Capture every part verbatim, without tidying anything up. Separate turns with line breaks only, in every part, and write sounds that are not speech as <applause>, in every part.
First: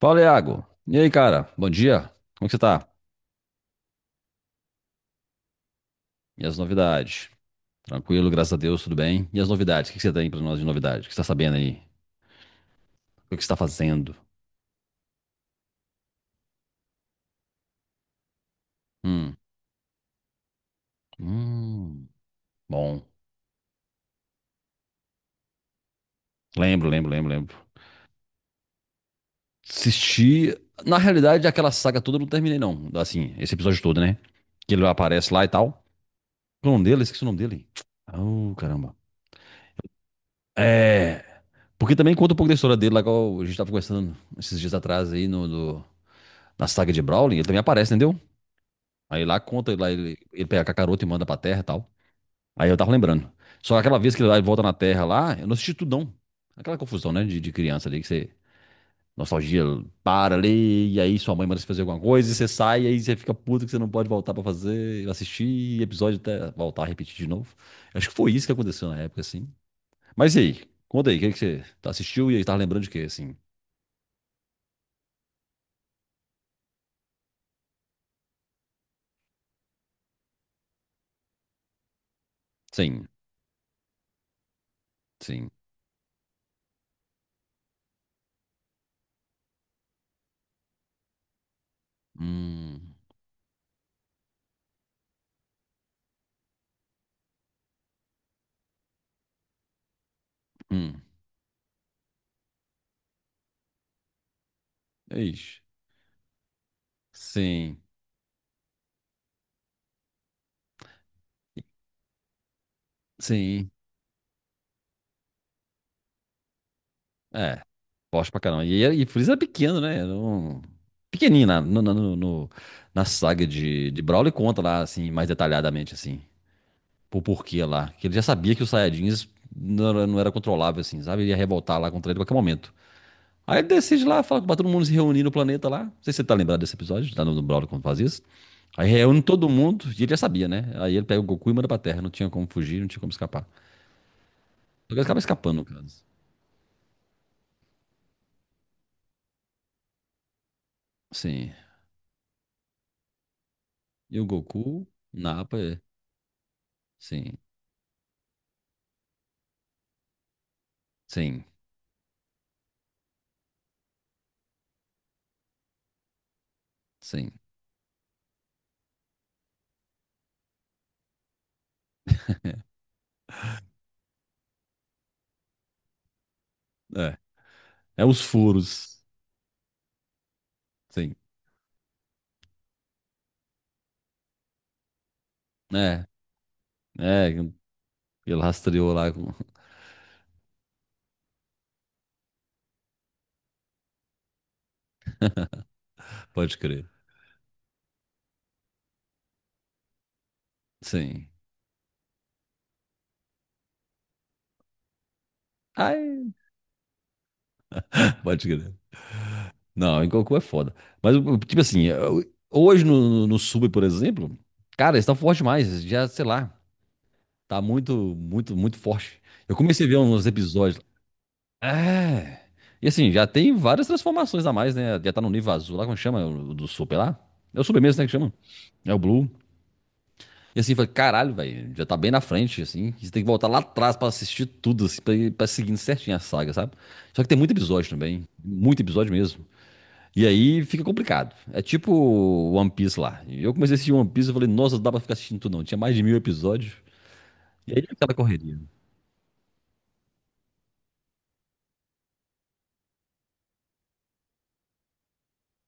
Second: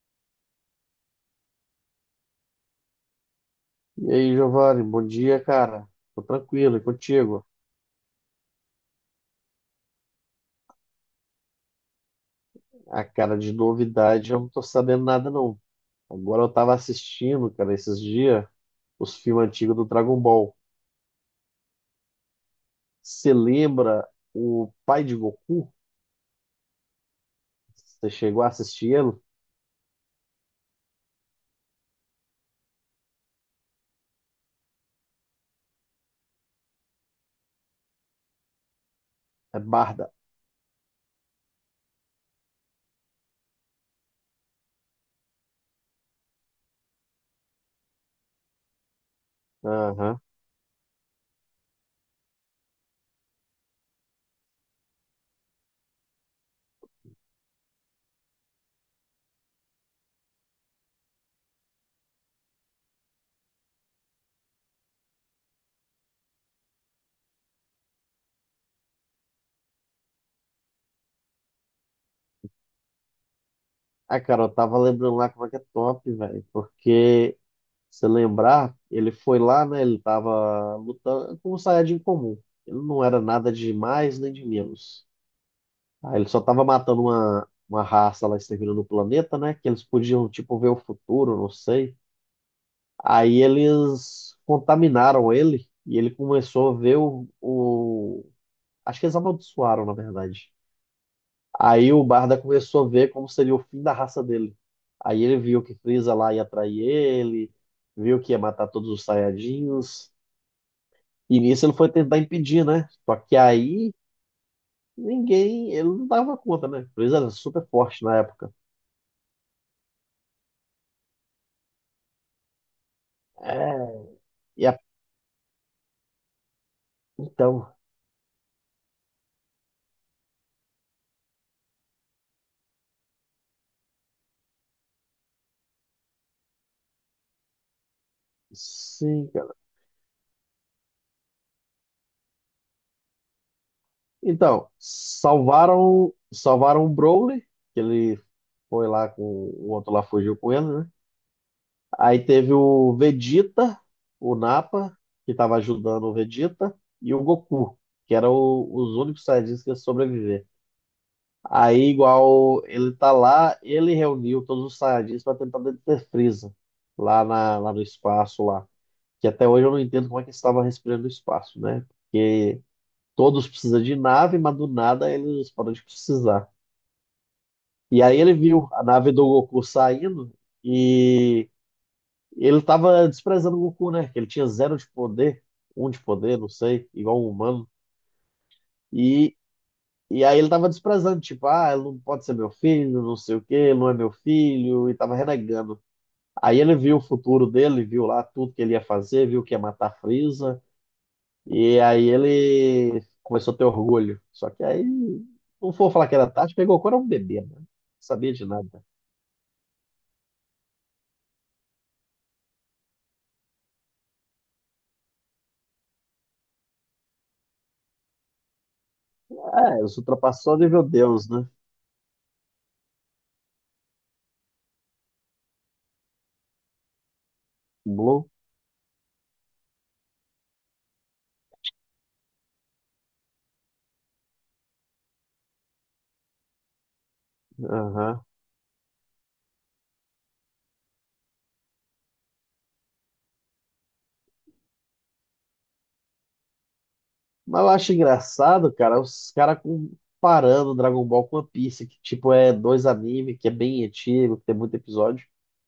Fala, Iago. E aí, cara? Bom dia. Como é que você tá?
E aí, Giovanni, bom dia, cara. Tô
E as
tranquilo, e
novidades?
contigo?
Tranquilo, graças a Deus, tudo bem. E as novidades? O que que você tem pra nós de novidade? O que você tá sabendo aí?
A
O que
cara
que você
de
tá fazendo?
novidade, eu não tô sabendo nada, não. Agora eu tava assistindo, cara, esses dias, os
Hum.
filmes antigos do Dragon Ball.
Hum. Bom.
Você lembra o pai de Goku?
Lembro, lembro, lembro, lembro.
Você chegou a assistir ele?
Assisti. Na realidade, aquela saga toda eu não terminei, não. Assim, esse episódio todo, né? Que ele aparece lá e tal. O nome dele? Esqueci o nome dele. Oh, caramba.
É Barda.
É. Porque também conta um pouco da história dele, lá que a gente tava conversando esses dias atrás aí no, no- na saga de Brawling. Ele também aparece, entendeu? Aí lá conta, lá ele,
Aham.
ele pega a cacaroto e manda pra terra e tal. Aí eu tava lembrando. Só que aquela vez que ele vai e volta na terra lá, eu não assisti tudo não. Aquela confusão, né, de, de criança ali, que você. Nostalgia para ali, e aí sua mãe manda você fazer alguma coisa, e você sai, e aí você fica puto que você não pode voltar pra fazer, assistir episódio até voltar a repetir de novo. Acho que foi isso que aconteceu na época, assim. Mas e aí? Conta aí, o que que você tá- assistiu e aí tá lembrando de quê, assim?
Ah, cara, eu tava lembrando lá como é que é top, velho. Porque, se lembrar, ele foi lá, né? Ele tava lutando com um Saiyajin comum. Ele não
Sim,
era nada de mais nem de menos.
sim.
Ah, ele só tava matando uma, uma raça lá exterminando no planeta, né? Que eles podiam, tipo, ver o futuro, não sei.
Hum,
Aí eles contaminaram ele e ele começou a ver o, o... Acho que eles amaldiçoaram, na verdade.
hum.
Aí o Barda começou a ver como seria o fim da raça dele. Aí ele
Ixi.
viu que Frieza lá ia trair ele,
Sim,
viu que ia matar todos os Saiyajins. E nisso ele foi tentar impedir, né? Só que
sim.
aí ninguém, ele não dava conta, né? Frieza era
É,
super forte na
forte pra
época.
caramba. E, e Freeza é pequeno, né? Era um- Pequenininho na, no- no- no- no- na saga
É.
de, de Brawler conta
e a
lá, assim, mais detalhadamente, assim, por porquê
Então,
lá. Que ele já sabia que os Saiyajins não era, não era controlável, assim, sabe? Ele ia revoltar lá contra ele a qualquer momento. Aí ele decide lá, fala pra todo mundo se reunir no planeta lá. Não sei se você tá lembrado desse episódio, lá no, no Brawler quando faz isso. Aí reúne
sim,
todo
cara.
mundo e ele já sabia, né? Aí ele pega o Goku e manda pra Terra. Não tinha como fugir, não tinha como escapar. Só
Então,
que ele acaba escapando, no caso.
salvaram, salvaram o Broly, que ele foi lá com o outro lá fugiu com ele, né?
Sim.
Aí teve o Vegeta,
E o
o
Goku,
Nappa, que estava
Nappa, é.
ajudando o Vegeta, e o
Sim.
Goku, que eram o- os únicos Saiyajins que iam sobreviver.
Sim,
Aí, igual ele tá lá, ele reuniu todos os Saiyajins para tentar deter Freeza lá,
sim.
na, lá no espaço lá. Que até hoje eu não entendo como é que ele estava respirando no espaço, né? Todos precisam de nave, mas do nada eles param de precisar.
É,
E
é
aí
os
ele viu a
furos.
nave do Goku saindo
Sim.
e ele tava desprezando o Goku, né? Que ele tinha zero de poder, um de
É,
poder, não sei, igual
é,
um humano.
ele rastreou lá com...
E,
<laughs>
e aí ele tava desprezando, tipo, ah, ele não pode ser meu filho, não sei o quê, ele não é meu filho, e tava renegando.
Pode
Aí ele
crer.
viu o futuro dele, viu lá tudo que ele ia fazer, viu que ia matar a Frieza.
Sim.
E aí ele começou a ter orgulho. Só que aí, não for falar que era
Ai,
tarde, pegou quando era um bebê, né? Não sabia
pode
de
crer.
nada.
Não, em Goku é foda. Mas, tipo assim, eu- hoje no, no sub, por exemplo, cara, eles estão forte demais. Já, sei lá, tá muito, muito, muito forte. Eu
É,
comecei a
os
ver uns
ultrapassou o
episódios.
nível Deus, né?
É. E assim, já tem várias transformações a mais, né? Já tá no nível azul lá, como chama? O do super lá? É o super mesmo, né, que
Blue.
chama? É o Blue. E assim, eu falei, caralho, velho, já tá bem na frente, assim. Você tem que voltar lá atrás pra assistir tudo, assim, pra, ir- pra seguindo certinho a saga, sabe? Só que tem muito episódio
Aham.
também. Muito episódio mesmo. E aí fica complicado. É tipo One Piece lá. E eu comecei a assistir One Piece e falei, nossa, não dá pra ficar assistindo tudo não. Tinha mais de mil episódios.
Mas eu
E aí
acho
aquela correria.
engraçado, cara, os caras comparando Dragon Ball com One Piece, que tipo é dois anime, que é bem antigo, que tem muito episódio.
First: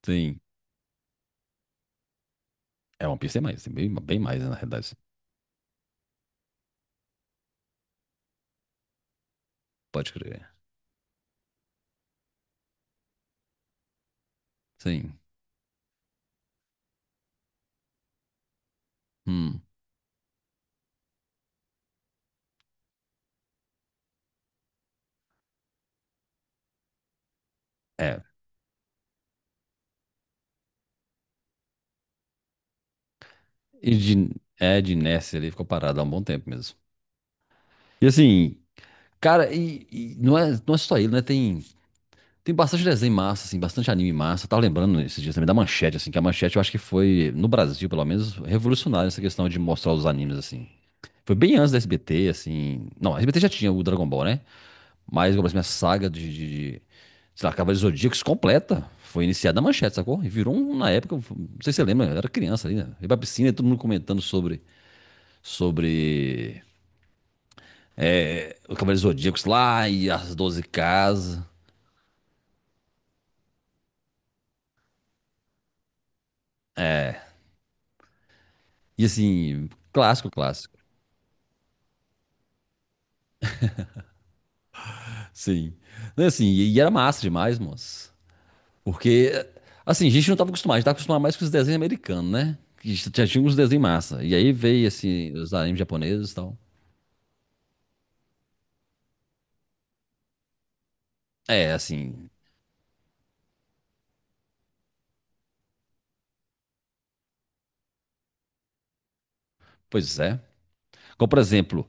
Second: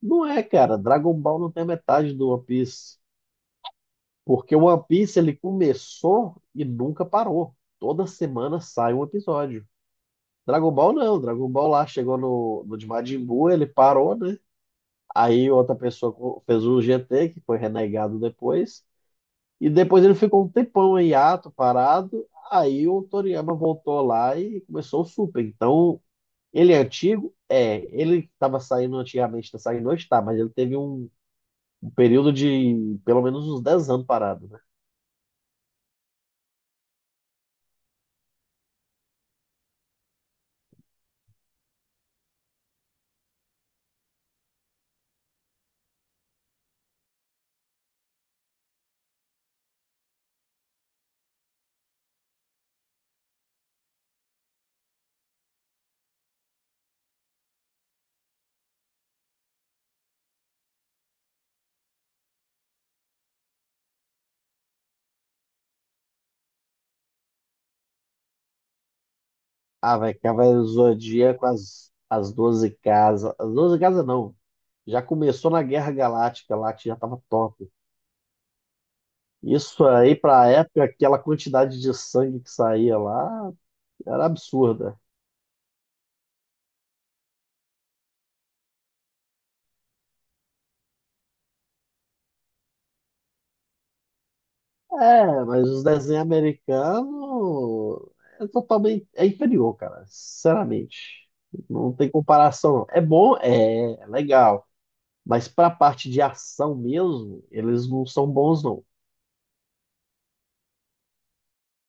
Não
Sim.
é, cara. Dragon Ball não tem a metade do One Piece.
É, One Piece tem mais, tem bem, bem mais, né, na
Porque o One
realidade.
Piece ele começou e nunca parou. Toda semana sai um episódio.
Pode crer.
Dragon Ball não, Dragon Ball lá chegou no, no de Majin Buu, ele parou, né?
Sim.
Aí outra pessoa co- fez o G T, que foi renegado depois.
Hum.
E depois ele ficou um tempão em hiato, parado. Aí o Toriyama voltou lá e começou o Super. Então, ele é antigo? É.
É.
Ele estava saindo antigamente, tá saindo hoje, tá. Mas ele teve um, um, período de pelo menos uns dez
E
anos
de,
parado, né?
é, de Ness ele ficou parado há um bom tempo mesmo. E assim, cara, e, e não é, não é só ele, né? Tem. Tem bastante desenho massa, assim, bastante anime massa. Eu tava lembrando esses dias também da Manchete, assim, que a Manchete eu acho que foi, no Brasil, pelo menos, revolucionária essa questão de mostrar os animes, assim. Foi bem antes da S B T, assim. Não, a S B T já tinha o Dragon Ball, né? Mas, como assim, a saga de, de, de, sei lá, Cavaleiros Zodíacos completa foi iniciada na Manchete, sacou? E virou, um, na época, não sei se você lembra, eu era criança ali, né? Eu ia pra piscina e todo mundo comentando sobre, sobre os Cavaleiros Zodíacos lá
Ah,
e
velho,
as
Cavaleiro
doze
do
casas.
Zodíaco, as, as doze casas. As doze casas não, já começou na Guerra Galáctica lá, que já tava top.
E, assim,
Isso aí,
clássico,
pra
clássico.
época, aquela quantidade de sangue que saía lá era absurda.
Sim. Não, assim, e e era massa demais, moço. Porque, assim, a gente não tava acostumado, a gente tava acostumado mais com os desenhos americanos, né? Que já já tinha uns desenhos massa. E aí veio, assim,
É,
os
mas
animes
os desenhos
japoneses e tal.
americanos é totalmente é inferior, cara. Sinceramente,
É,
não tem
assim,
comparação, não. É bom, é, é legal, mas pra parte de ação mesmo, eles não são bons, não.
pois é. Como, por exemplo,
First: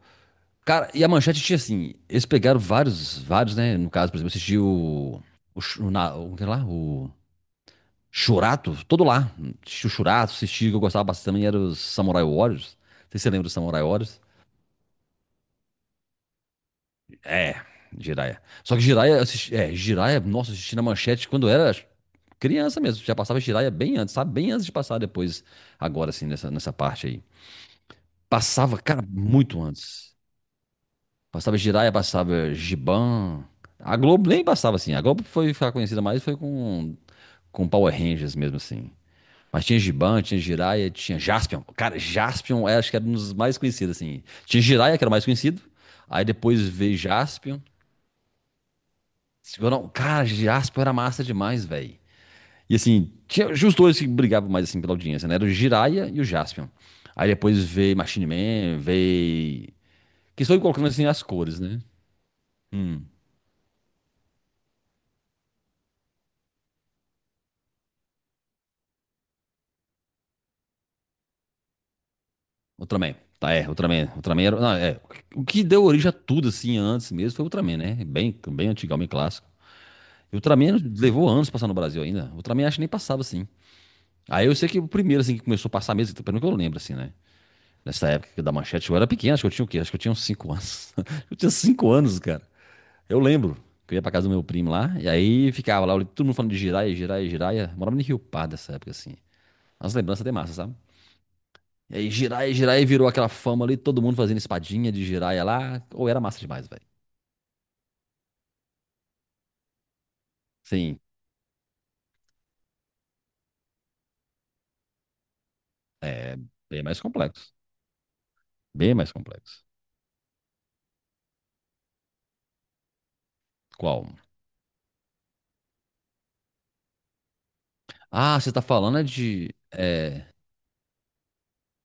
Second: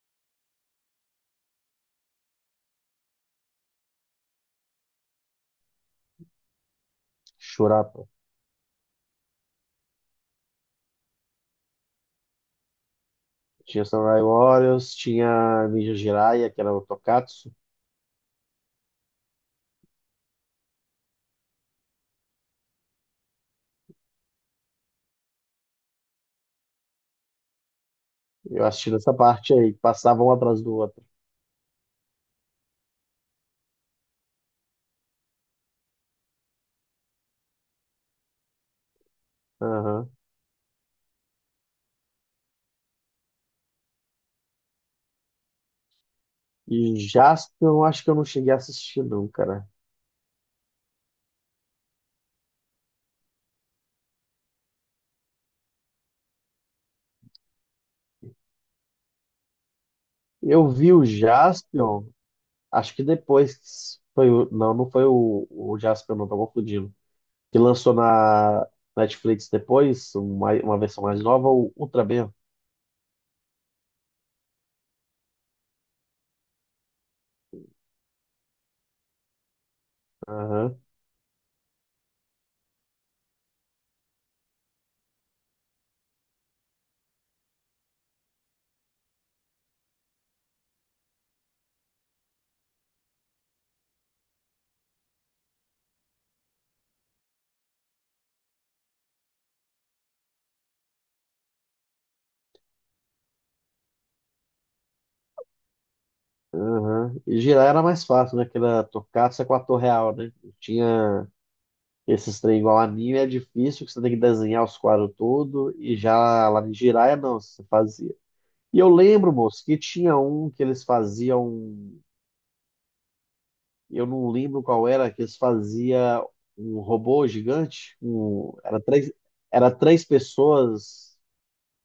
cara, e a Manchete tinha, assim, eles pegaram vários, vários, né? No caso, por exemplo, assistiu o, o, Sh- o, na- o, que lá, o
Shurata.
Shurato, todo lá. Assisti o Shurato, assisti, o que eu gostava bastante também, era os Samurai Warriors. Não sei se você lembra dos Samurai
Tinha
Warriors.
Samurai Warriors, tinha Ninja Jiraiya, que era o Tokatsu.
É, Jiraya. Só que Jiraya, eu assisti, é, Jiraya, nossa, eu assisti na manchete quando era criança mesmo. Já passava Jiraya bem antes, sabe? Bem antes de passar depois, agora assim, nessa, nessa parte aí.
Eu
Passava,
assisti
cara,
nessa parte
muito
aí, que
antes.
passava um atrás do outro.
Passava Jiraya, passava Giban. A Globo nem passava assim. A Globo foi ficar conhecida mais foi com, com Power Rangers mesmo assim. Mas tinha
Aham.
Giban, tinha Jiraya, tinha Jaspion. Cara, Jaspion era, acho que era um dos mais conhecidos assim. Tinha Jiraya, que era o mais conhecido. Aí depois veio
E
Jaspion.
Jaspion, acho que eu não cheguei a assistir, não,
Se
cara.
Eu não- Cara, Jasper era massa demais, velho. E assim, tinha tinha os dois que brigavam mais assim pela audiência, né? Era o Jiraiya e o Jaspion. Aí depois veio Machine Man, veio. Que estou
Eu
colocando
vi
assim
o
as cores, né?
Jaspion, acho
Hum,
que depois foi o. Não, não foi o, o Jaspion, não, tô confundindo. Que lançou na Netflix depois, uma, uma versão mais nova, o Ultra Ultraman.
Ultraman. Tá, é, Ultraman. Ultraman era. Não, é. O que deu origem a tudo assim antes mesmo foi o Ultraman, né? Bem, bem antigão, bem clássico. E o Ultraman
Aham,
levou anos pra passar no Brasil ainda. O Ultraman acho que nem passava assim. Aí eu sei que o primeiro assim que começou a passar mesmo, pelo menos que eu lembro assim, né? Nessa época da manchete, eu era pequeno, acho que eu tinha o quê? Acho que eu tinha uns cinco anos. <laughs> Eu tinha cinco anos, cara. Eu lembro que eu ia pra casa do meu primo lá, e aí ficava lá, todo mundo falando de giraia, giraia, giraia. Eu morava em Rio Pardo nessa época, assim. As lembranças até massa, sabe? E aí giraia, giraia virou aquela fama ali, todo mundo fazendo espadinha de giraia lá. Ou era massa demais, velho.
aham. E girar era mais fácil, né? Que era Tokusatsu é com a ator real, né?
Sim,
Tinha esses trem igual anime, é difícil, que você tem que desenhar os quadros tudo, e já lá em
bem mais
Jiraiya, não,
complexo.
você faz. E eu
Bem mais
lembro, moço,
complexo.
que tinha um que eles faziam. Eu
Qual?
não lembro qual era, que eles faziam um robô gigante.
Ah, você
Um,
tá
era
falando é
três,
de.
era três
É.
pessoas.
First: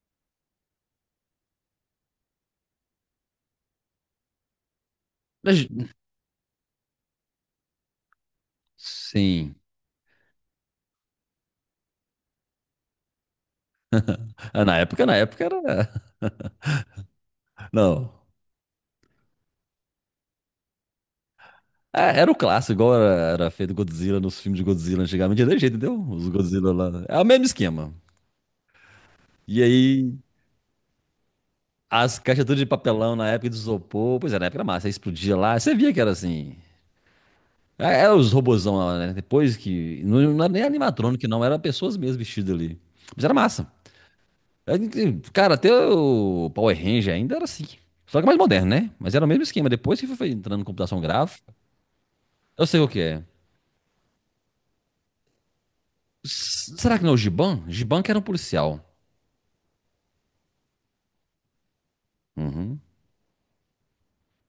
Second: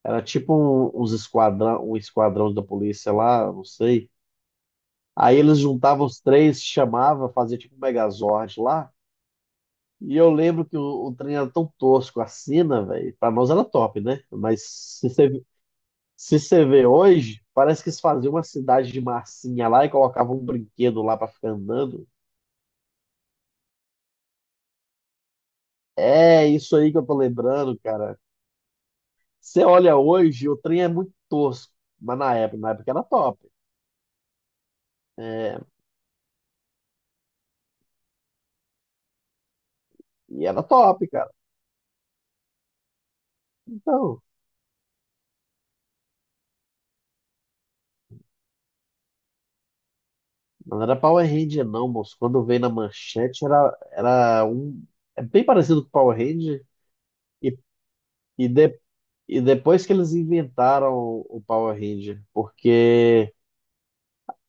Era tipo um, uns esquadrão, um esquadrão da polícia lá, não sei. Aí eles
mas-
juntavam os três, chamava, fazia tipo um Megazord lá.
Sim.
E eu lembro que o, o trem era tão tosco, a cena, velho. Pra nós era top, né? Mas
Ah, Na época,
se
na época
você
era.
Se você vê hoje,
<laughs>
parece que eles
Não.
faziam uma cidade de massinha lá e colocavam um brinquedo lá pra ficar andando.
É, era, o clássico, igual era, era feito Godzilla nos filmes de Godzilla antigamente. Era desse jeito, entendeu? Os
É
Godzilla
isso aí que
lá.
eu tô
É o mesmo
lembrando,
esquema.
cara.
E
Você olha
aí,
hoje, o trem é muito tosco,
as
mas na
caixas tudo
época,
de
na época era
papelão na
top.
época de isopor. Pois é, na época era massa. Aí explodia
É,
lá. Você via que era assim. É, era os robozão lá, né? Depois que. Não, não
e
era nem
era top,
animatrônico,
cara.
não. Era pessoas mesmo vestidas ali. Mas era massa.
Então,
É, e, cara, até o Power Ranger ainda era assim. Só que mais moderno, né? Mas era o mesmo esquema. Depois que foi entrando em
não era
computação
Power
gráfica,
Ranger não, moço. Quando veio
eu
na
sei o que é.
manchete era, era um... É bem parecido com o Power Ranger
S- Será que não é o
e,
Giban? Giban que era um
e, de-
policial.
e depois que eles inventaram o Power Ranger,
Uhum.
porque...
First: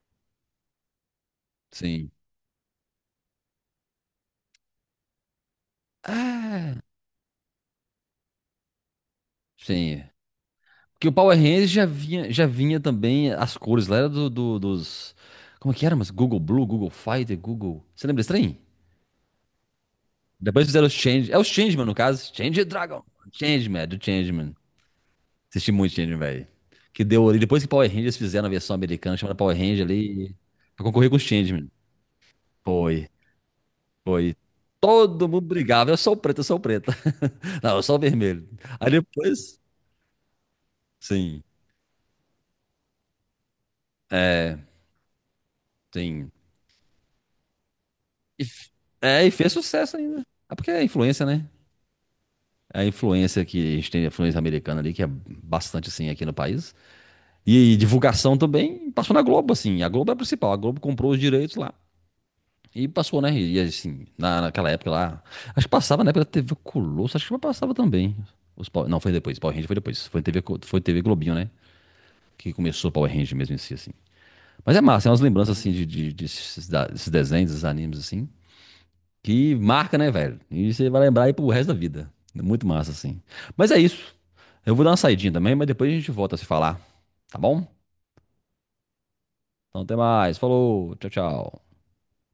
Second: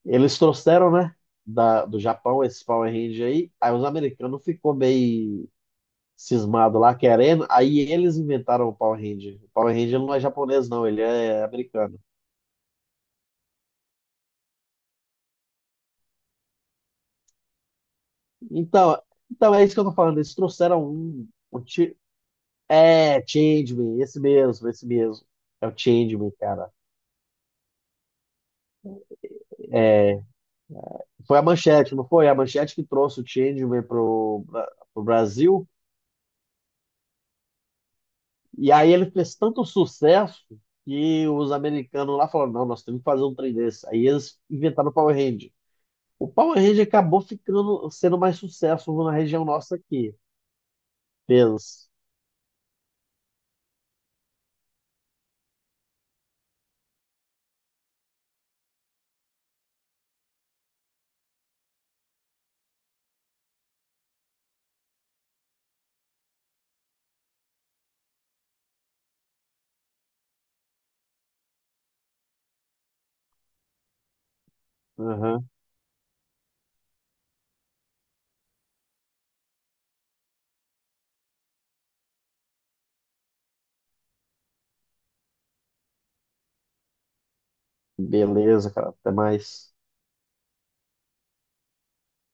Eles trouxeram, né, da, do
Sim.
Japão esse Power Ranger aí, aí os americanos ficou meio cismado
Ah,
lá querendo, aí eles inventaram o Power Ranger. O Power
sim.
Ranger
É.
não é japonês não, ele
Porque o Power
é
Rangers já
americano.
vinha, já vinha também as cores lá, era do, do- dos. Como é que era? Mas Google Blue, Google Fighter, Google. Você lembra desse trem?
Então, então é isso que eu tô falando, eles
Depois
trouxeram
fizeram os
um,
Change. É os
um
Changeman, no
ti-
caso. Change Dragon.
é,
Changeman, é
Changeman,
do
esse
Changeman.
mesmo, esse mesmo. É
Assisti
o
muito Changeman,
Changeman,
velho.
cara.
Que deu ali. Depois que Power Rangers fizeram a versão americana, chamaram Power Ranger
É,
ali. Pra concorrer com os
foi a
Changeman.
Manchete, não foi? A Manchete que
Foi,
trouxe o Changeman
foi.
pro, Bra- pro
Todo mundo
Brasil.
brigava. Eu sou o preto, eu sou o preto. <laughs> Não, eu sou o vermelho.
E
Aí
aí ele fez
depois.
tanto sucesso que
Sim,
os americanos lá falaram, não, nós temos que fazer um trem desse. Aí eles inventaram o Power Ranger. O
sim.
Power Ranger acabou ficando, sendo mais
E f-
sucesso na
É, e
região
fez
nossa
sucesso
aqui.
ainda. É porque é influência, né?
Beleza.
É a influência que a gente tem, a influência americana ali, que é bastante assim aqui no país. E, divulgação também passou na Globo, assim. A Globo é a principal. A Globo comprou os direitos lá. E passou, né? E assim, na, naquela época lá. Acho que passava na época da T V Colosso, acho que passava também. Os Power- não, foi depois. Power Ranger foi depois. Foi T V, Co- foi T V Globinho, né? Que começou o Power Ranger mesmo em si, assim. Mas é massa, é umas
Aham.
lembranças assim de, de- de esses da- desses desenhos, desses animes, assim. Que marca, né, velho? E você vai lembrar aí pro resto da vida. É muito massa, assim. Mas é isso. Eu vou dar uma saidinha também, mas depois a gente volta a se falar, tá bom?
Beleza, cara. Até mais.
Então até mais. Falou. Tchau, tchau.